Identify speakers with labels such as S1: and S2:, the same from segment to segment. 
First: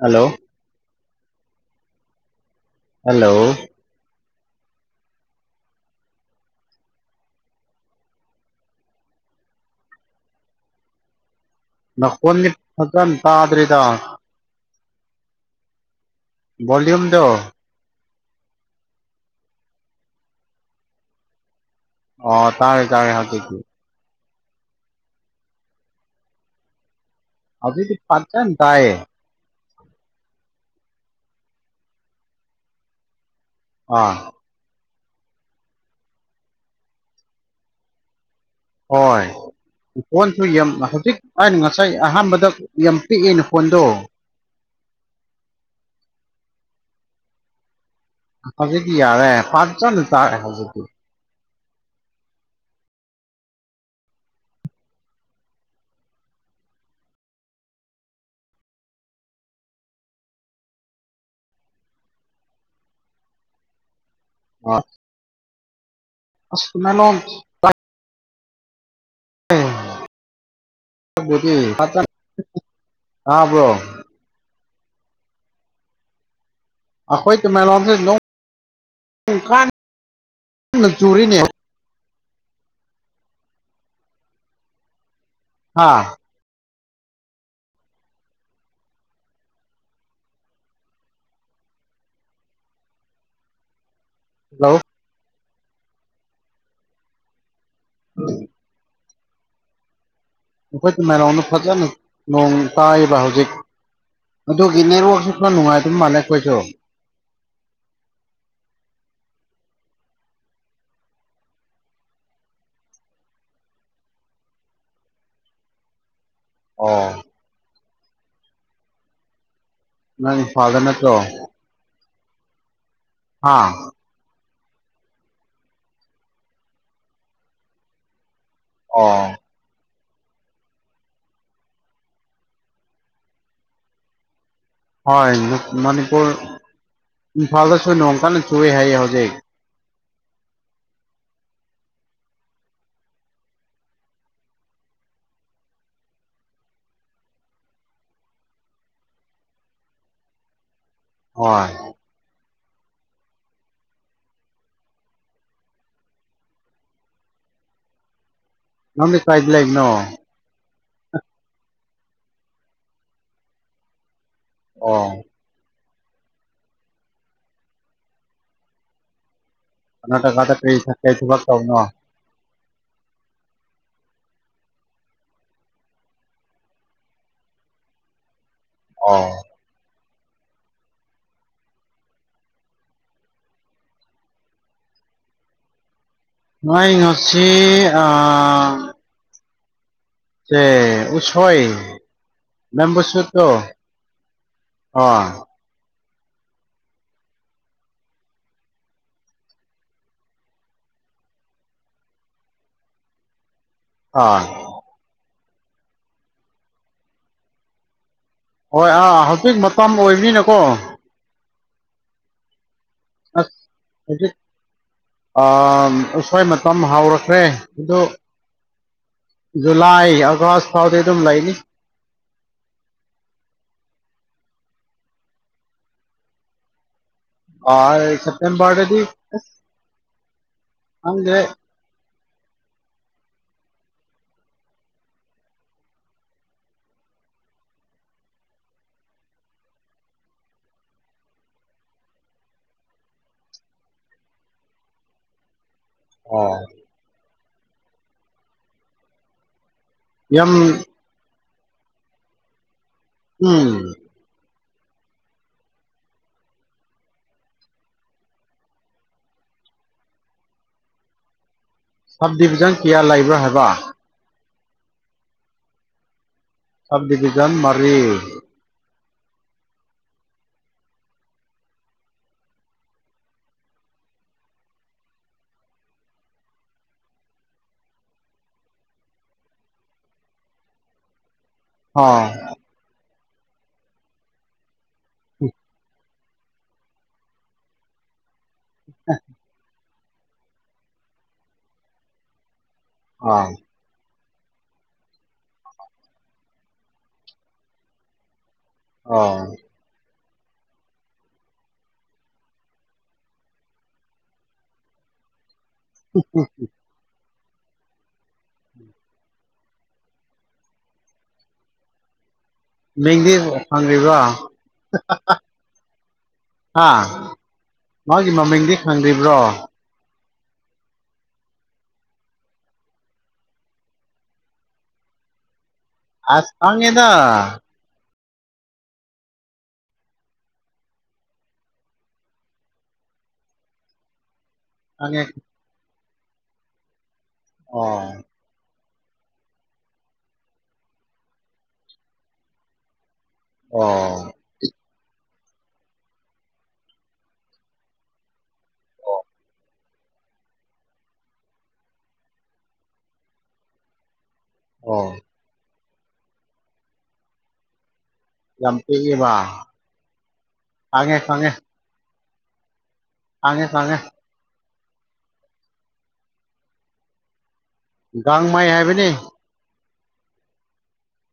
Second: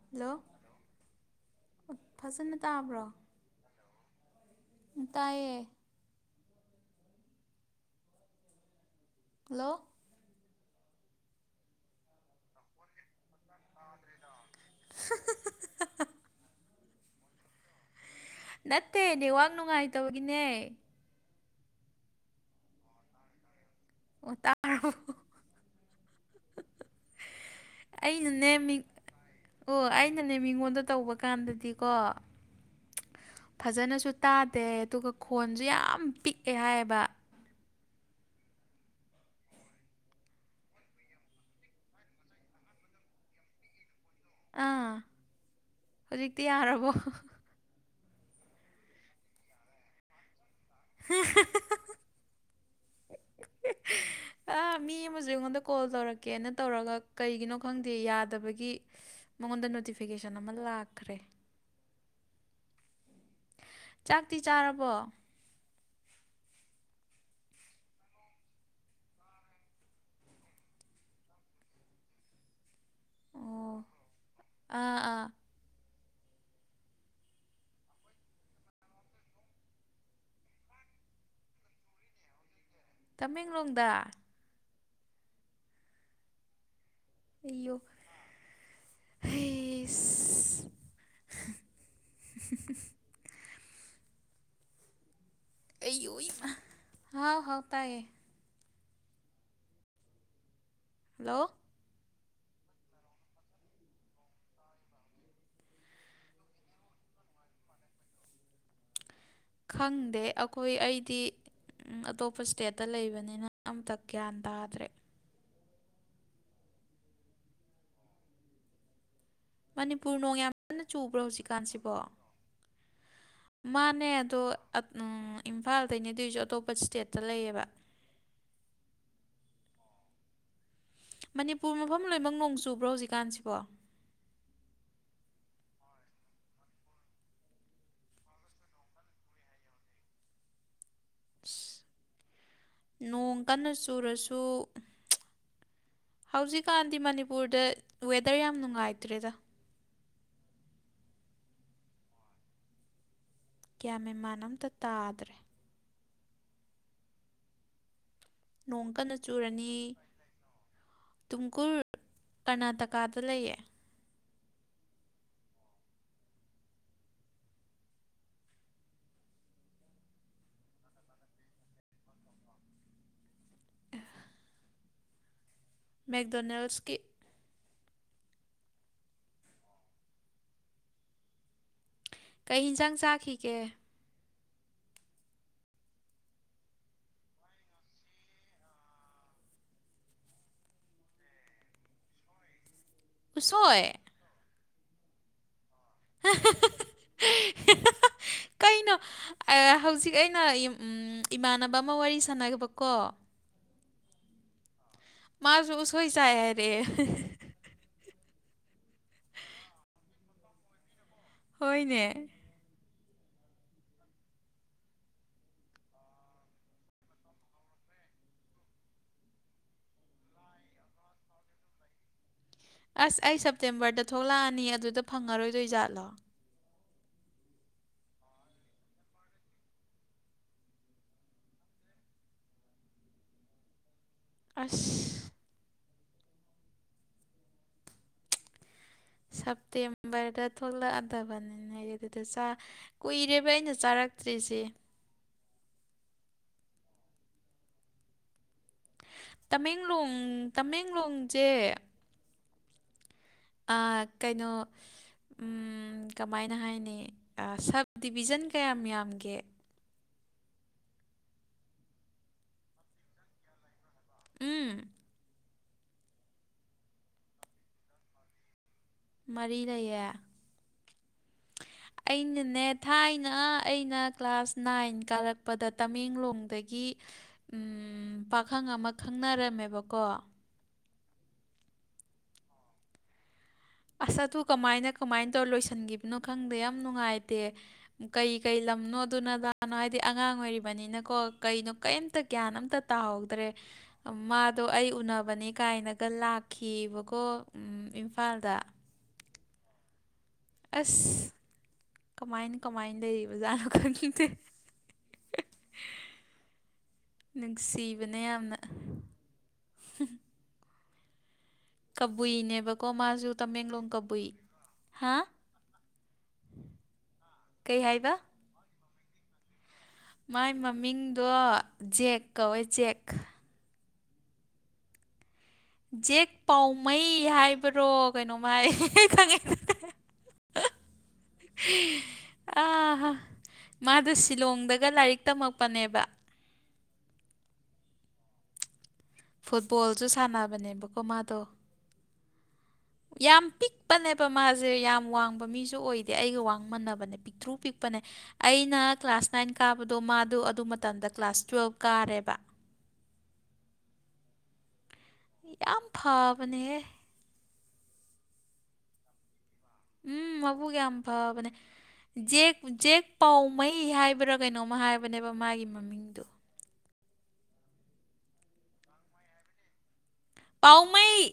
S1: hello
S2: ꯐꯁꯜ
S1: hello
S2: ꯇꯌꯦ ꯂꯜꯂꯣ
S1: ꯅꯀꯣꯟꯅꯤ ꯐꯖꯟ ꯇꯥꯗ꯭ꯔꯤꯗ
S2: [unintelligible]
S1: ꯣꯜ꯭ꯌꯨꯝ ꯗ
S2: ꯅꯠꯇꯦ ꯅ ꯋꯥꯥꯛ ꯅꯨꯡꯉꯥꯏ ꯇꯒꯅꯦ
S1: ꯑꯣ ꯇꯔꯦ ꯇꯔꯦ ꯍꯥꯀꯤ
S2: ꯎ ꯇꯔꯣ
S1: ꯍꯧꯖꯤꯛꯇꯤ
S2: ꯑꯩꯅꯅꯦ
S1: ꯐꯖꯅ ꯇꯥꯏꯌꯦ
S2: ꯑꯣ ꯑꯩꯅꯅꯦ ꯃꯤꯉꯣꯟꯗ ꯇꯧꯕ ꯀꯥꯟꯗꯗꯤꯀꯣ ꯐꯖꯅꯁꯨ
S1: ꯑꯥ
S2: ꯇꯥꯗꯦ ꯑꯗꯨꯒ ꯈꯣꯟꯁꯨꯦ ꯌꯥꯝ ꯄꯤꯛꯑꯦ ꯍꯥꯏꯌꯦꯕ
S1: ꯍꯣꯏ ꯐꯣꯟꯁꯨ ꯌꯥꯝ ꯍꯧꯖꯤꯛ ꯑꯩꯅ ꯉꯁꯥꯏ ꯑꯍꯥꯟꯕꯗ ꯌꯥꯝ ꯄꯤꯛꯏꯅ ꯐꯣꯟꯗꯣ
S2: ꯑꯥ ꯍꯧꯖꯤꯛꯇꯤ ꯌꯥꯔꯕꯣ
S1: ꯍꯖꯤꯗꯤ ꯌꯥꯔꯦ ꯄꯆꯖ ꯇꯔꯦ ꯍꯖꯤ
S2: ꯎ ꯑꯥ
S1: [unintelligible]
S2: ꯃꯤ ꯑꯃꯁꯨ ꯑꯩꯉꯣꯟꯗ ꯀꯣꯜ ꯇꯧꯔꯛꯀꯦꯅ ꯇꯧꯔꯒ ꯀꯩꯒꯤꯅꯣ ꯈꯪꯗꯦ ꯌꯥꯗꯕꯒꯤ ꯃꯉꯣꯟꯗ ꯅꯣꯇꯤꯐꯤꯀꯦꯁꯟ ꯑꯃ ꯂꯥꯛꯈ꯭ꯔꯦ ꯆꯥꯛꯇꯤ ꯆꯥꯔꯕꯣ
S1: ꯑ ꯃꯅꯣꯝ ꯎꯝ ꯑꯥꯕ꯭ꯔꯣ
S2: ꯑꯣ ꯑꯥ ꯑꯥ
S1: ꯑꯈꯣꯏ ꯇꯃꯦꯡꯂꯣꯡ ꯗꯤ ꯅꯣꯡ ꯀꯟꯅ ꯆꯨꯔꯤꯅꯦ
S2: ꯇꯃꯦꯡꯂꯣꯡꯗ
S1: ꯍꯥꯥ
S2: ꯏꯣ ꯑꯩꯁ [unintelligible]
S1: ꯍꯜꯂꯣ
S2: ꯑꯩꯌꯣꯏꯃꯥ ꯍꯥꯎ ꯍꯥꯎ ꯇꯌꯦ
S1: ꯑꯩꯈꯣꯏꯒꯤ
S2: ꯍꯜꯂꯣ
S1: ꯇꯃꯦꯂꯣꯡꯗ ꯐꯖꯅ ꯅꯣꯡ ꯇꯥꯏꯕ ꯍꯧꯖꯤꯛ ꯑꯗꯨꯒꯤ ꯅꯦꯠꯋꯔꯥꯛꯁꯦ ꯈꯔ ꯅꯨꯡꯉꯥꯏꯇꯕ ꯃꯥꯜꯂꯦ ꯑꯩꯈꯣꯏꯁꯨ [unintelligible]
S2: ꯈꯪꯗꯦ ꯑꯩꯈꯣꯏ ꯑꯩꯗꯤ ꯑꯇꯣꯞꯄ ꯏꯁ꯭ꯇꯦꯠꯇ ꯂꯩꯕꯅꯤꯅ ꯑꯝꯇ ꯒ꯭ꯌꯥꯟ ꯇꯥꯗ꯭ꯔꯦ
S1: ꯑꯣ
S2: ꯃꯅꯤꯄꯨꯔ
S1: ꯅꯪ
S2: ꯅꯣꯡ ꯌꯥꯝ
S1: ꯏꯝꯐꯥꯜꯗ
S2: ꯀꯟꯅ
S1: ꯅꯠꯇ꯭ꯔꯣ
S2: ꯆꯨꯕ꯭ꯔꯥ ꯍꯧꯖꯤꯛꯀꯥꯟꯁꯤꯕꯣ
S1: ꯍꯥ
S2: ꯃꯥꯅꯦ ꯑꯗꯣ ꯏꯝꯐꯥꯜꯗꯒꯤ ꯑꯗꯨꯑꯣꯏꯁꯨ ꯑꯇꯣꯞꯄ ꯏꯁ꯭ꯇꯦꯠꯇ ꯂꯩꯌꯦꯕ
S1: ꯑꯣ
S2: ꯃꯅꯤꯄꯨꯔ ꯃꯐꯝ ꯂꯣꯏꯅꯃꯛ ꯅꯣꯡ ꯆꯨꯕ꯭ꯔꯣ ꯍꯧꯖꯤꯛꯀꯥꯟꯁꯤꯕꯣ
S1: ꯍꯣꯏ ꯃꯅꯤꯄꯨꯔ ꯏꯝꯐꯜꯗꯁꯨ ꯅꯣꯡꯀꯟꯅ ꯆꯨꯏꯌꯦ ꯍꯥꯢꯌꯦ ꯍꯧꯖꯤꯛ
S2: ꯅꯣꯡ ꯀꯟꯅ ꯆꯨꯔꯁꯨ ꯍꯧꯖꯤꯛꯀꯥꯟꯗꯤ ꯃꯅꯤꯄꯨꯔꯗ ꯋꯦꯗꯔ ꯌꯥꯝ ꯅꯨꯡꯉꯥꯏꯇ꯭ꯔꯦꯗ
S1: ꯍꯣꯏ
S2: ꯀꯌꯥ ꯃꯦꯃꯥꯟ ꯑꯝꯇ ꯇꯥꯗ꯭ꯔꯦ
S1: ꯅꯪꯗꯤ ꯀꯥꯏꯗ ꯂꯩꯕꯅꯣ
S2: ꯇꯨꯡꯀꯨꯔ ꯀꯔꯅꯥꯇꯀꯥꯗ ꯂꯩꯌꯦ
S1: ꯑꯣ ꯀꯔꯅꯥꯇꯀꯥꯗ ꯀꯔꯤ ꯀꯔꯤ ꯊꯕꯛ ꯇꯧꯕꯅꯣ
S2: ꯃꯦꯛꯗꯣꯅꯦꯜꯁ ꯀꯤ
S1: ꯑꯣ
S2: ꯀꯩ ꯌꯦꯟꯖꯥꯡ ꯆꯥꯈꯤꯒꯦ
S1: ꯅꯣꯢ ꯉꯁꯤ ꯑ ꯁꯦ ꯎꯁꯣꯏ ꯕꯦꯝꯕꯨ ꯁꯨꯠꯇꯣ
S2: ꯎꯁꯣꯏ
S1: ꯑ
S2: [unintelligible] ꯀꯩꯅꯣ ꯍꯧꯖꯤꯛ ꯑꯩꯅ ꯏꯃꯥꯟꯅꯕ ꯑꯃ ꯋꯥꯔꯤ ꯁꯥꯟꯅꯈꯤꯕꯀꯣ
S1: ꯑ
S2: ꯃꯥꯁꯨ ꯎꯁꯣꯏ ꯆꯥꯢ ꯍꯥꯢꯔꯛꯑꯦ
S1: ꯍꯣꯏ ꯑꯥ ꯍꯧꯖꯤꯛ ꯃꯇꯝ ꯑꯣꯏꯕꯤꯅꯀꯣ
S2: ꯍꯣꯏꯅꯦ
S1: [unintelligible] ꯑ ꯎꯁꯣꯏ ꯃꯇꯝ ꯍꯥꯎꯔꯛꯈ꯭ꯔꯦ ꯑꯗꯨ ꯖꯨꯨꯂꯥꯏ ꯑꯥꯒꯁ ꯐꯥꯎꯗꯤ ꯑꯗꯨꯝ ꯂꯩꯅꯤ
S2: ꯑꯁ ꯑꯩ ꯁꯦꯞꯇꯦꯝꯕꯔꯗ ꯊꯣꯛꯂꯛꯑꯅꯤ ꯑꯗꯨꯗ ꯐꯪꯉꯔꯣꯏꯗꯩ ꯖꯥꯠꯂꯣ
S1: ꯑ ꯁꯦꯞꯇꯦꯝꯕꯔꯗꯗꯤ ꯈꯪꯗꯦ
S2: ꯑꯁ ꯁꯦꯞꯇꯦꯝꯕꯔꯗ ꯊꯣꯛꯂꯛꯑꯗꯕꯅꯤꯅ ꯍꯥꯏ ꯑꯗꯨꯗ ꯀꯨꯏꯔꯦꯕ ꯑꯩꯅ ꯆꯥꯔꯛ [unintelligible]
S1: [inaudible] ꯑꯣ
S2: ꯇꯃꯦꯡꯂꯣꯡ
S1: ꯌꯥꯝ
S2: ꯇꯃꯦꯡꯂꯣꯡꯁꯦ ꯑ
S1: ꯎꯝ
S2: ꯀꯩꯅꯣ ꯎꯝ ꯀꯃꯥꯏꯅ ꯍꯥꯏꯅꯤ ꯁꯞ ꯗꯤꯕꯤꯖꯟ ꯀꯌꯥꯝ ꯌꯥꯝꯒꯦ
S1: ꯁꯞ ꯗꯤꯚꯤꯖꯟ ꯀꯌꯥ ꯂꯩꯕ꯭ꯔꯥ ꯍꯥꯏꯕ
S2: ꯎꯝ
S1: ꯁꯞ ꯗꯤꯚꯤꯖꯟ ꯃꯔꯤ
S2: ꯃꯔꯤ ꯂꯩꯌꯦ
S1: [inaudible]
S2: ꯑꯩꯅꯅꯦ ꯊꯥꯏꯅ ꯑꯩꯅ ꯀ꯭ꯂꯥꯁ ꯅꯥꯏꯟ ꯀꯥꯔꯛꯄꯗ ꯇꯃꯦꯡꯂꯣꯡꯗꯒꯤ ꯄꯥꯈꯪ ꯑꯃ ꯈꯪꯅꯔꯝꯃꯦꯕꯀꯣ
S1: ꯍꯣꯏ [unintelligible]
S2: ꯑꯁ ꯑꯗꯨ ꯀꯃꯥꯏꯅ ꯀꯃꯥꯏꯅ ꯇꯧꯔ ꯂꯣꯏꯁꯤꯟꯈꯤꯕꯅꯣ ꯈꯪꯗꯦ ꯌꯥꯝ ꯅꯨꯡꯉꯥꯏꯇꯦ ꯀꯩ ꯀꯩ ꯂꯝꯅꯣ ꯑꯗꯨꯅ ꯗꯥꯅꯣ ꯍꯥꯏꯗꯤ ꯑꯉꯥꯡ ꯑꯣꯏꯔꯤꯕꯅꯤꯅꯀꯣ ꯀꯩꯅꯣ ꯀꯩꯏꯝꯇ ꯒ꯭ꯌꯥꯟ ꯑꯝꯇ
S1: ꯑꯥ
S2: ꯇꯥꯎꯗ꯭ꯔꯦ ꯃꯥꯗꯣ ꯑꯩ ꯎꯅꯕꯅꯦ ꯀꯥꯏꯅꯒ ꯂꯥꯛꯈꯤꯕꯀꯣ ꯏꯝꯐꯥꯜꯗ
S1: ꯑꯧ
S2: ꯑꯁ ꯀꯃꯥꯏꯅ ꯀꯃꯥꯏꯅ ꯂꯩꯔꯤꯕ ꯖꯥꯠꯅꯣ ꯈꯪꯅꯤꯡꯗꯦ ꯅꯨꯡꯁꯤꯕꯅꯦ ꯌꯥꯝꯅ ꯀꯕꯨꯏꯅꯦ
S1: ꯃꯤꯡꯗꯤ ꯐꯪꯗ꯭ꯔꯤꯕ꯭ꯔꯣ
S2: ꯍꯥ
S1: ꯍꯥ
S2: ꯀꯩ ꯍꯥꯏꯕ
S1: ꯃꯥꯒꯤ ꯃꯃꯤꯡꯗꯤ ꯈꯪꯗ꯭ꯔꯤꯕ꯭ꯔꯣ
S2: ꯃꯥꯏ ꯃꯃꯤꯡꯗꯣ ꯖꯦꯛ ꯀꯧꯋꯦ ꯖꯦꯛ ꯖꯦꯛ
S1: ꯑꯁ
S2: ꯄꯥꯎꯃꯩ
S1: ꯈꯪꯉꯦꯗ
S2: ꯍꯥꯏꯕꯔꯣ ꯀꯩꯅꯣꯝꯃ ꯍꯥꯏ ꯈꯪꯉꯦ ꯈꯪ ꯑꯥ ꯃꯥꯗꯁ ꯁꯤꯂꯣꯡꯗꯒ ꯂꯥꯏꯔꯤꯛ
S1: ꯈꯪꯉꯦ
S2: ꯇꯝꯃꯛꯄꯅꯦꯕ
S1: ꯑꯣ
S2: ꯐꯨꯠꯕꯣꯜꯁꯨ ꯁꯥꯟꯅꯕꯅꯦꯕꯀꯣ ꯃꯥꯗꯣ ꯌꯥꯝ ꯄꯤꯛꯄꯅꯦꯕ
S1: ꯑꯣ
S2: ꯃꯥꯁꯦ ꯌꯥꯝ ꯋꯥꯡꯕ ꯃꯤꯁꯨ ꯑꯣꯏꯗꯦ ꯑꯩꯒ ꯋꯥꯡ ꯃꯥꯅꯕꯅꯦ ꯄꯤꯛꯇ꯭ꯔꯨ ꯄꯤꯛꯄꯅꯦ ꯑꯩꯅ ꯀ꯭ꯂꯥꯁ ꯅꯥꯏꯟ ꯀꯥꯕꯗꯣ ꯃꯥꯗꯨ ꯑꯗꯨ ꯃꯇꯝꯗ ꯀ꯭ꯂꯥꯁ ꯇꯨꯋꯦꯜꯕ ꯀꯥꯔꯦꯕ
S1: ꯑꯣ
S2: ꯌꯥꯝ ꯐꯥꯕꯅꯦꯍꯦ
S1: ꯌꯥꯝꯇꯦꯏꯕ
S2: ꯎꯝ ꯃꯕꯨꯛ ꯌꯥꯝ ꯐꯕꯅꯦ ꯖꯦꯛ ꯖꯦꯛ
S1: ꯈꯪꯉꯦ
S2: ꯄꯥꯎꯃꯩ
S1: ꯈꯪꯉꯦ
S2: ꯍꯥꯏꯕ꯭ꯔꯥ ꯀꯩꯅꯣꯝ ꯃ ꯍꯥꯏꯕꯅꯦꯕ ꯃꯥꯒꯤ ꯃꯃꯤꯡꯗꯨ
S1: ꯒꯥꯡꯃꯥꯏ ꯍꯥꯏꯕꯅꯤ
S2: ꯄꯥꯎꯃꯩ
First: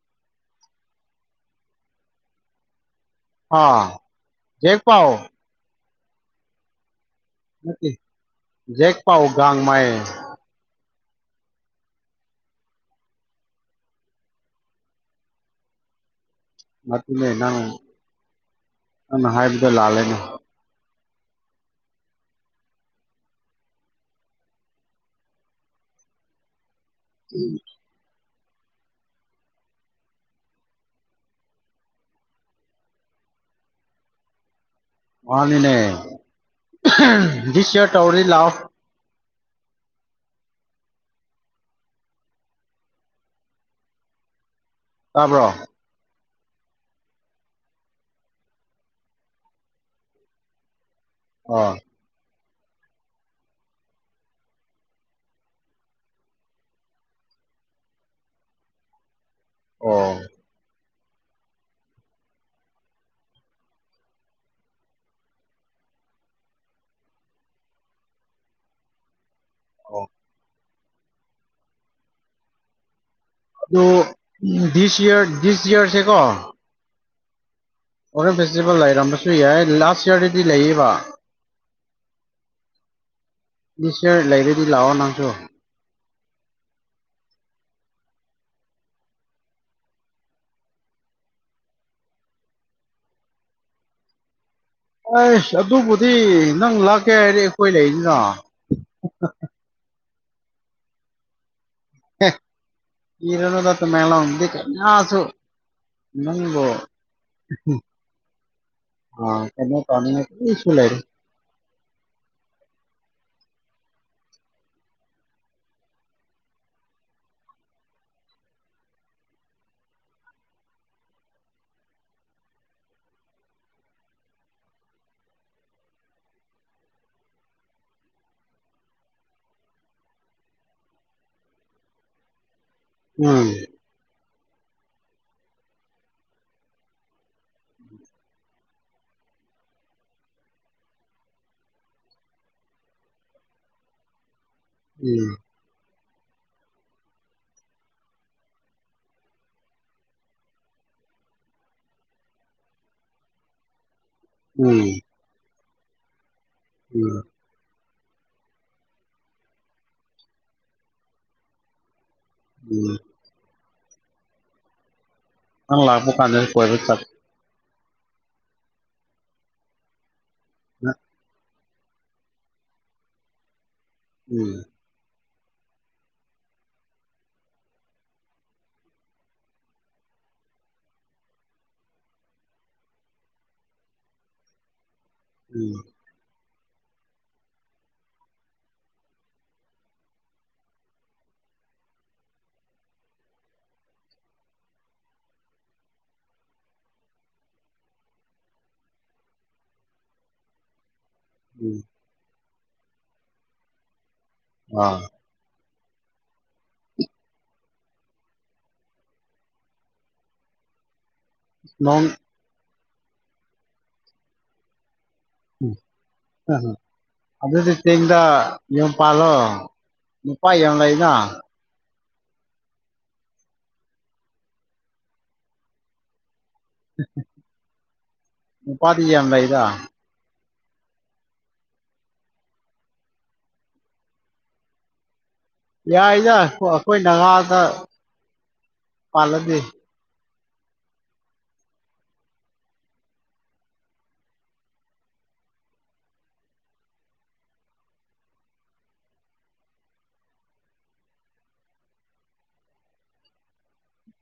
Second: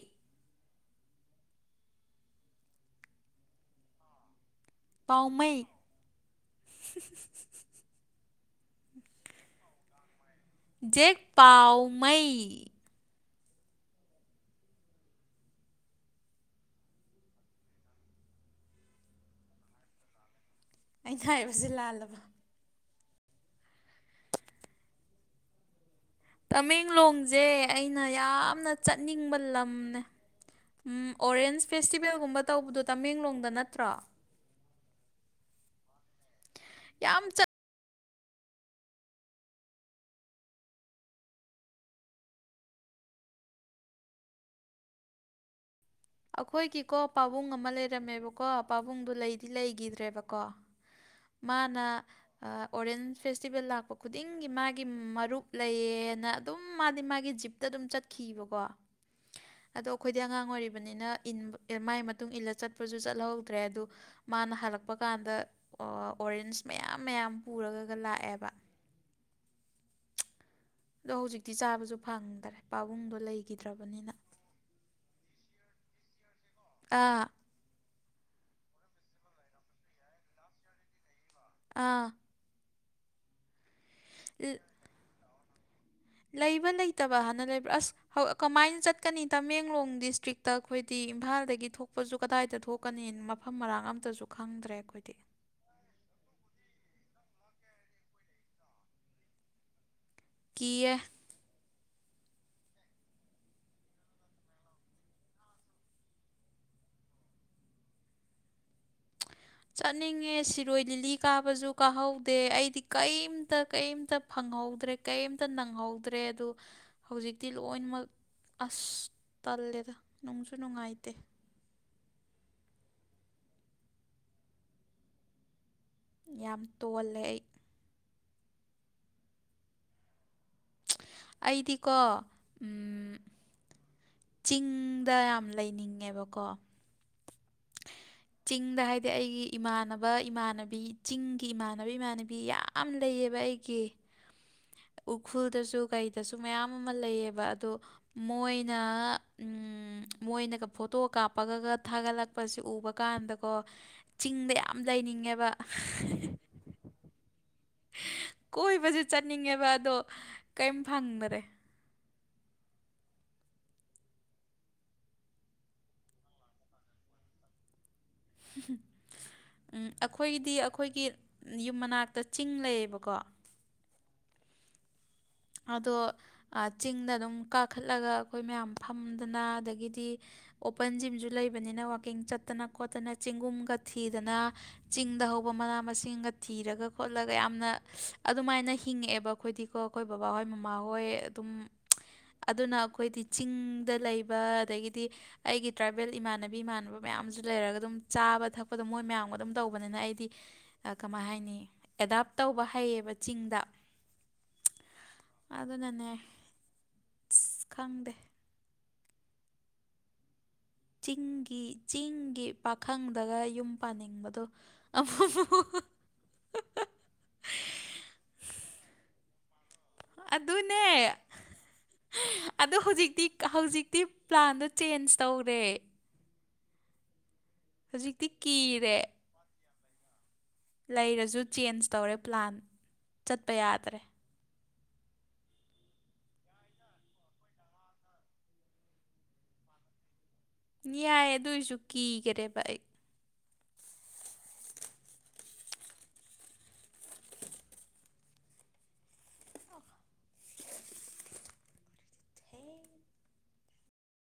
S1: ꯑꯥ ꯖꯦꯛ ꯄꯥꯎ
S2: ꯄꯥꯎꯃꯩ [unintelligible]
S1: ꯅꯠꯇꯦ ꯖꯦꯛ ꯄꯥꯎ ꯒꯥꯡꯃꯩ
S2: ꯖꯦꯛ ꯄꯥꯎ ꯃꯩ
S1: ꯃꯠꯇꯦꯅꯦ ꯅꯪ ꯅꯪꯅ ꯍꯥꯏꯕꯗ ꯂꯥꯜꯂꯦꯅꯦ
S2: ꯑꯩꯅ ꯍꯥꯏꯕꯁꯦ ꯂꯥꯜꯂꯕ ꯇꯃꯦꯡꯂꯣꯡꯖꯦ ꯑꯩꯅ ꯌꯥꯝꯅ ꯆꯠꯅꯤꯡꯕ ꯂꯝꯅꯦ ꯎꯝ ꯑꯣꯔꯦꯟꯁ ꯐꯦꯁꯇꯤꯚꯦꯜꯒꯨꯝꯕ ꯇꯧꯕꯗꯣ ꯇꯃꯦꯡꯂꯣꯡꯗ ꯅꯠꯇ꯭ꯔꯣ
S1: ꯃꯅꯤꯅꯦ
S2: ꯌꯥꯝ ꯆꯠ
S1: ꯗꯤꯁ ꯏꯌꯔ ꯇꯧꯔꯤ ꯂꯥꯎ ꯇꯥꯕ꯭ꯔꯣ
S2: ꯑꯩꯈꯣꯏꯒꯤꯀꯣ ꯄꯥꯕꯨꯡ ꯑꯃ ꯂꯩꯔꯝꯃꯦꯕꯀꯣ ꯄꯥꯕꯨꯡꯗꯣ ꯂꯩꯗꯤ ꯂꯩꯗꯤꯒ꯭ꯔꯦꯗꯕꯀꯣ
S1: ꯑꯣ
S2: ꯃꯥꯅꯥ ꯑꯥ ꯑꯣꯔꯦꯟꯁ ꯐꯦꯁꯇꯤꯚꯦꯜ ꯂꯥꯛꯄ ꯈꯨꯗꯤꯡꯒꯤ ꯃꯥꯒꯤ ꯃꯔꯨꯞ ꯂꯩꯌꯦꯅ ꯑꯗꯨꯝ ꯃꯥꯗꯤ ꯃꯥꯒꯤ ꯖꯤꯞꯇ ꯑꯗꯨꯝ ꯆꯠꯈꯤꯕꯀꯣ ꯑꯗꯣ
S1: ꯑꯣ
S2: ꯑꯩꯈꯣꯏꯗꯤ ꯑꯉꯥꯡ ꯑꯣꯏꯔꯤꯞ ꯕꯅꯤꯅ ꯏꯟꯕ ꯑꯦ ꯃꯥꯏ ꯃꯇꯨꯡ ꯏꯜꯂ ꯆꯠꯄꯁꯨ ꯆꯠꯍꯧꯗ꯭ꯔꯦ ꯑꯗꯨ ꯃꯥꯅ ꯍꯜꯂꯛꯄ ꯀꯥꯟꯗ ꯑꯣꯔꯦꯟꯖ ꯃꯌꯥꯝ ꯃꯌꯥꯝ ꯄꯨꯔꯒꯒ ꯂꯥꯛꯑꯦꯕ
S1: [unintelligible] [unintelligible]
S2: ꯑꯗꯣ ꯍꯧꯖꯤꯛꯇꯤ ꯆꯥꯕꯁꯨ ꯐꯪꯗ꯭ꯔꯦ ꯄꯥꯕꯨꯡꯗꯣ
S1: ꯑꯗꯨ
S2: ꯂꯩꯒꯤꯗ꯭ꯔꯕꯅꯤꯅ
S1: ꯗꯤꯁ ꯏꯌꯔ ꯗꯤꯁ ꯏꯌꯔꯁꯦ ꯀꯣ
S2: ꯇꯥ
S1: ꯑꯣꯔꯦꯟ ꯐꯦꯁꯇꯤꯕꯦꯜ ꯂꯩꯔꯝꯕꯁꯨ ꯌꯥꯏ ꯂꯥꯁ ꯏꯌꯥꯔꯗꯗꯤ ꯂꯩꯌꯦꯕ
S2: ꯑꯥ
S1: ꯅꯤꯁꯌꯔ
S2: ꯜ-
S1: ꯂꯩꯔꯗꯤ ꯂꯥꯛꯑꯣ ꯅꯪꯁꯨ
S2: ꯂꯩꯕ ꯂꯩꯇꯕ ꯍꯥꯟꯅ ꯂꯩꯕ꯭ꯔꯥ ꯑꯁ ꯀꯃꯥꯏꯅ ꯆꯠꯀꯅꯤ ꯇꯃꯦꯡꯂꯣꯡ ꯗꯤꯁꯇ꯭ꯔꯤꯛꯇ ꯑꯩꯈꯣꯏꯗꯤ ꯏꯝꯐꯥꯜꯗꯒꯤ ꯊꯣꯛꯄꯁꯨ ꯀꯗꯥꯏꯗ ꯊꯣꯛꯀꯅꯤ ꯃꯐꯝ ꯃꯔꯥꯡ ꯑꯝꯇꯁꯨ ꯈꯪꯗ꯭ꯔꯦ ꯑꯩꯈꯣꯏꯗꯤ
S1: ꯑ ꯑꯗꯨꯕꯨꯗꯤ ꯅꯪ ꯂꯥꯛ ꯀꯩ ꯑꯩꯈꯣꯏ ꯂꯩꯅꯤꯅ
S2: ꯀꯌꯦ
S1: ꯍꯔꯅꯗꯇ ꯃꯦꯂ ꯎꯗꯤ ꯀ ꯌꯥꯁꯨꯣ ꯅꯪꯗ
S2: ꯆꯠꯅꯤꯡꯉꯦ ꯁꯤꯔꯣꯏ ꯂꯤꯂꯤ ꯀꯥꯕꯁꯨ ꯀꯥꯍꯧꯗꯦ ꯑꯩꯗꯤ ꯀꯩꯝꯇ ꯀꯔꯤꯝꯇ ꯐꯪꯍꯧꯗ꯭ꯔꯦ ꯀꯔꯤꯝꯇ ꯅꯪꯍꯧꯗ꯭ꯔꯦ ꯑꯗꯨ ꯍꯧꯖꯤꯛꯇꯤ ꯂꯣꯏꯅꯃꯛ ꯑꯁ ꯇꯜꯂꯦꯗ ꯅꯨꯡꯁꯨ ꯅꯨꯡꯉꯥꯏꯇꯦ ꯌꯥꯝ ꯇꯣꯜꯂꯦ ꯑꯩ ꯑꯩꯗꯤꯀꯣ ꯎꯝ
S1: ꯎꯝ
S2: ꯆꯤꯡꯗ ꯌꯥꯝ ꯂꯩꯅꯤꯡꯉꯦꯕꯀꯣ
S1: ꯎꯝ
S2: ꯆꯤꯡꯗ ꯍꯥꯏꯗꯤ ꯑꯩꯒꯤ ꯏꯃꯥꯟꯅꯕ ꯏꯃꯥꯟꯅꯕꯤ ꯆꯤꯡꯒꯤ ꯏꯃꯥꯟꯅꯕ ꯏꯃꯥꯟꯅꯕꯤ ꯌꯥꯝ ꯂꯩꯌꯦ ꯕ ꯑꯩꯒꯤ
S1: ꯎꯝ
S2: ꯑꯣꯈꯣꯜꯗꯁꯨꯣ ꯀꯩꯗꯁꯨ ꯃꯌꯥꯝ ꯑꯃ ꯂꯩꯌꯦꯕ ꯑꯗꯣ ꯃꯣꯏꯅ ꯃꯣꯏꯅꯒ ꯐꯣꯇꯣ ꯀꯥꯞꯄꯒ ꯊꯥꯒꯠꯂꯛꯄꯁꯤ ꯎꯕ ꯀꯥꯟꯗꯀꯣ ꯆꯤꯡꯗ ꯌꯥꯝ
S1: ꯎꯝ
S2: ꯂꯩꯅꯤꯡꯉꯦꯕ
S1: ꯎꯝ
S2: ꯀꯣꯏꯕꯁꯨ ꯆꯠꯅꯤꯡꯉꯦꯕ ꯑꯗꯣ ꯀꯔꯤꯝ ꯐꯪꯗꯔꯦ
S1: ꯎꯃ ꯅꯪ ꯂꯥꯛꯄ ꯀꯥꯟꯗꯁꯨ ꯀꯣꯏꯕ ꯆꯠ
S2: ꯑꯩꯈꯣꯏꯒꯤꯗꯤ ꯑꯩꯈꯣꯏꯒꯤ ꯌꯨꯝ ꯃꯅꯥꯛꯇ ꯆꯤꯡ ꯂꯩꯌꯦꯕꯀꯣ
S1: ꯎꯝ
S2: ꯑꯗꯣ ꯆꯤꯡꯗ ꯑꯗꯨꯝ ꯀꯥꯈꯠꯂꯒ ꯑꯩꯈꯣꯏ ꯃꯌꯥꯝ ꯐꯝꯗꯅ ꯑꯗꯒꯤꯗꯤ ꯑꯣꯄꯟ ꯖꯤꯝꯁꯨ ꯂꯩꯕꯅꯤꯅ ꯋꯥꯛꯀꯤꯡ ꯆꯠꯇꯅ ꯈꯣꯠꯇꯅ ꯆꯦꯡꯒꯨꯝꯒ ꯊꯤꯗꯅ ꯆꯤꯡꯗ ꯍꯧꯕ
S1: ꯎꯝ
S2: ꯃꯅꯥ ꯃꯁꯤꯡꯒ ꯊꯤꯔꯒ ꯈꯣꯠꯂꯒ ꯌꯥꯝꯅ ꯑꯗꯨꯃꯥꯏꯅ ꯍꯤꯡꯉꯛꯑꯦꯕ ꯑꯩꯈꯣꯏꯗꯤꯀꯣ ꯑꯩꯈꯣꯏ ꯕꯕꯥꯍꯣꯏ ꯃꯃꯥꯍꯣꯏ ꯑꯗꯨꯝ ꯑꯗꯨꯅ ꯑꯩꯈꯣꯏꯗꯤ ꯆꯤꯡꯗ ꯂꯩꯕ ꯑꯗꯒꯤꯗꯤ ꯑꯩꯒꯤ ꯇ꯭ꯔꯥꯏꯕꯦꯜ ꯏꯃꯥꯟꯅꯕꯤ ꯏꯃꯥꯟꯅꯕ ꯃꯌꯥꯝ ꯃꯌꯥꯝꯁꯨ ꯂꯩꯔꯒ ꯑꯗꯨꯝ ꯆꯥꯕ ꯊꯛꯄꯗꯣ ꯃꯣꯏ ꯃꯌꯥꯝꯒ ꯑꯗꯨꯝ ꯇꯧꯕꯅꯤꯅ ꯑꯩꯗꯤ ꯀꯃꯥꯏ ꯍꯥꯏꯅꯤ
S1: ꯎꯝ
S2: ꯑꯦꯗꯥꯞ ꯇꯧꯕ ꯍꯩꯌꯦꯕ ꯆꯤꯡꯗ
S1: ꯑꯥ
S2: ꯑꯗꯨꯅꯅꯦ ꯑꯁ ꯈꯪꯗꯦ ꯆꯤꯡꯒꯤ
S1: ꯅꯣꯡ
S2: ꯆꯤꯡꯒꯤ ꯄꯥꯈꯪꯗꯒ ꯌꯨꯝ ꯄꯥꯟꯅꯤꯡꯕꯗꯣ
S1: ꯎꯝ ꯎꯝ ꯑꯗꯨꯗꯤ ꯆꯤꯡꯗꯥ ꯌꯣ ꯄꯥꯜꯂꯣ ꯅꯨꯄꯥꯥꯏ ꯌꯥꯝ
S2: ꯑꯗꯨꯅꯦ
S1: ꯂꯩꯅꯥ
S2: ꯑꯗꯣ ꯍꯧꯖꯤꯛꯇꯤ ꯍꯧꯖꯤꯛꯇꯤ ꯄ꯭ꯂꯥꯟꯗꯣ ꯆꯦꯟꯖ ꯇꯧꯔꯦ ꯍꯧꯖꯤꯛꯇꯤ ꯀꯤꯔꯦ
S1: ꯅꯨꯄꯥꯇꯖꯝ ꯂꯩ ꯂꯩꯗ
S2: ꯂꯩꯔꯁꯨ ꯆꯦꯟꯖ ꯇꯧꯔꯦ ꯄ꯭ꯂꯥꯟ ꯆꯠꯄ ꯌꯥꯗ꯭ꯔꯦ
S1: ꯌꯥꯏꯗ ꯑꯩꯈꯣꯏ ꯅꯍꯥꯗ ꯄꯥꯜꯂꯗꯤ
S2: ꯌꯥꯌꯥꯏ ꯑꯗꯨꯏꯁꯨ ꯀꯤꯈꯔꯦ ꯚꯏ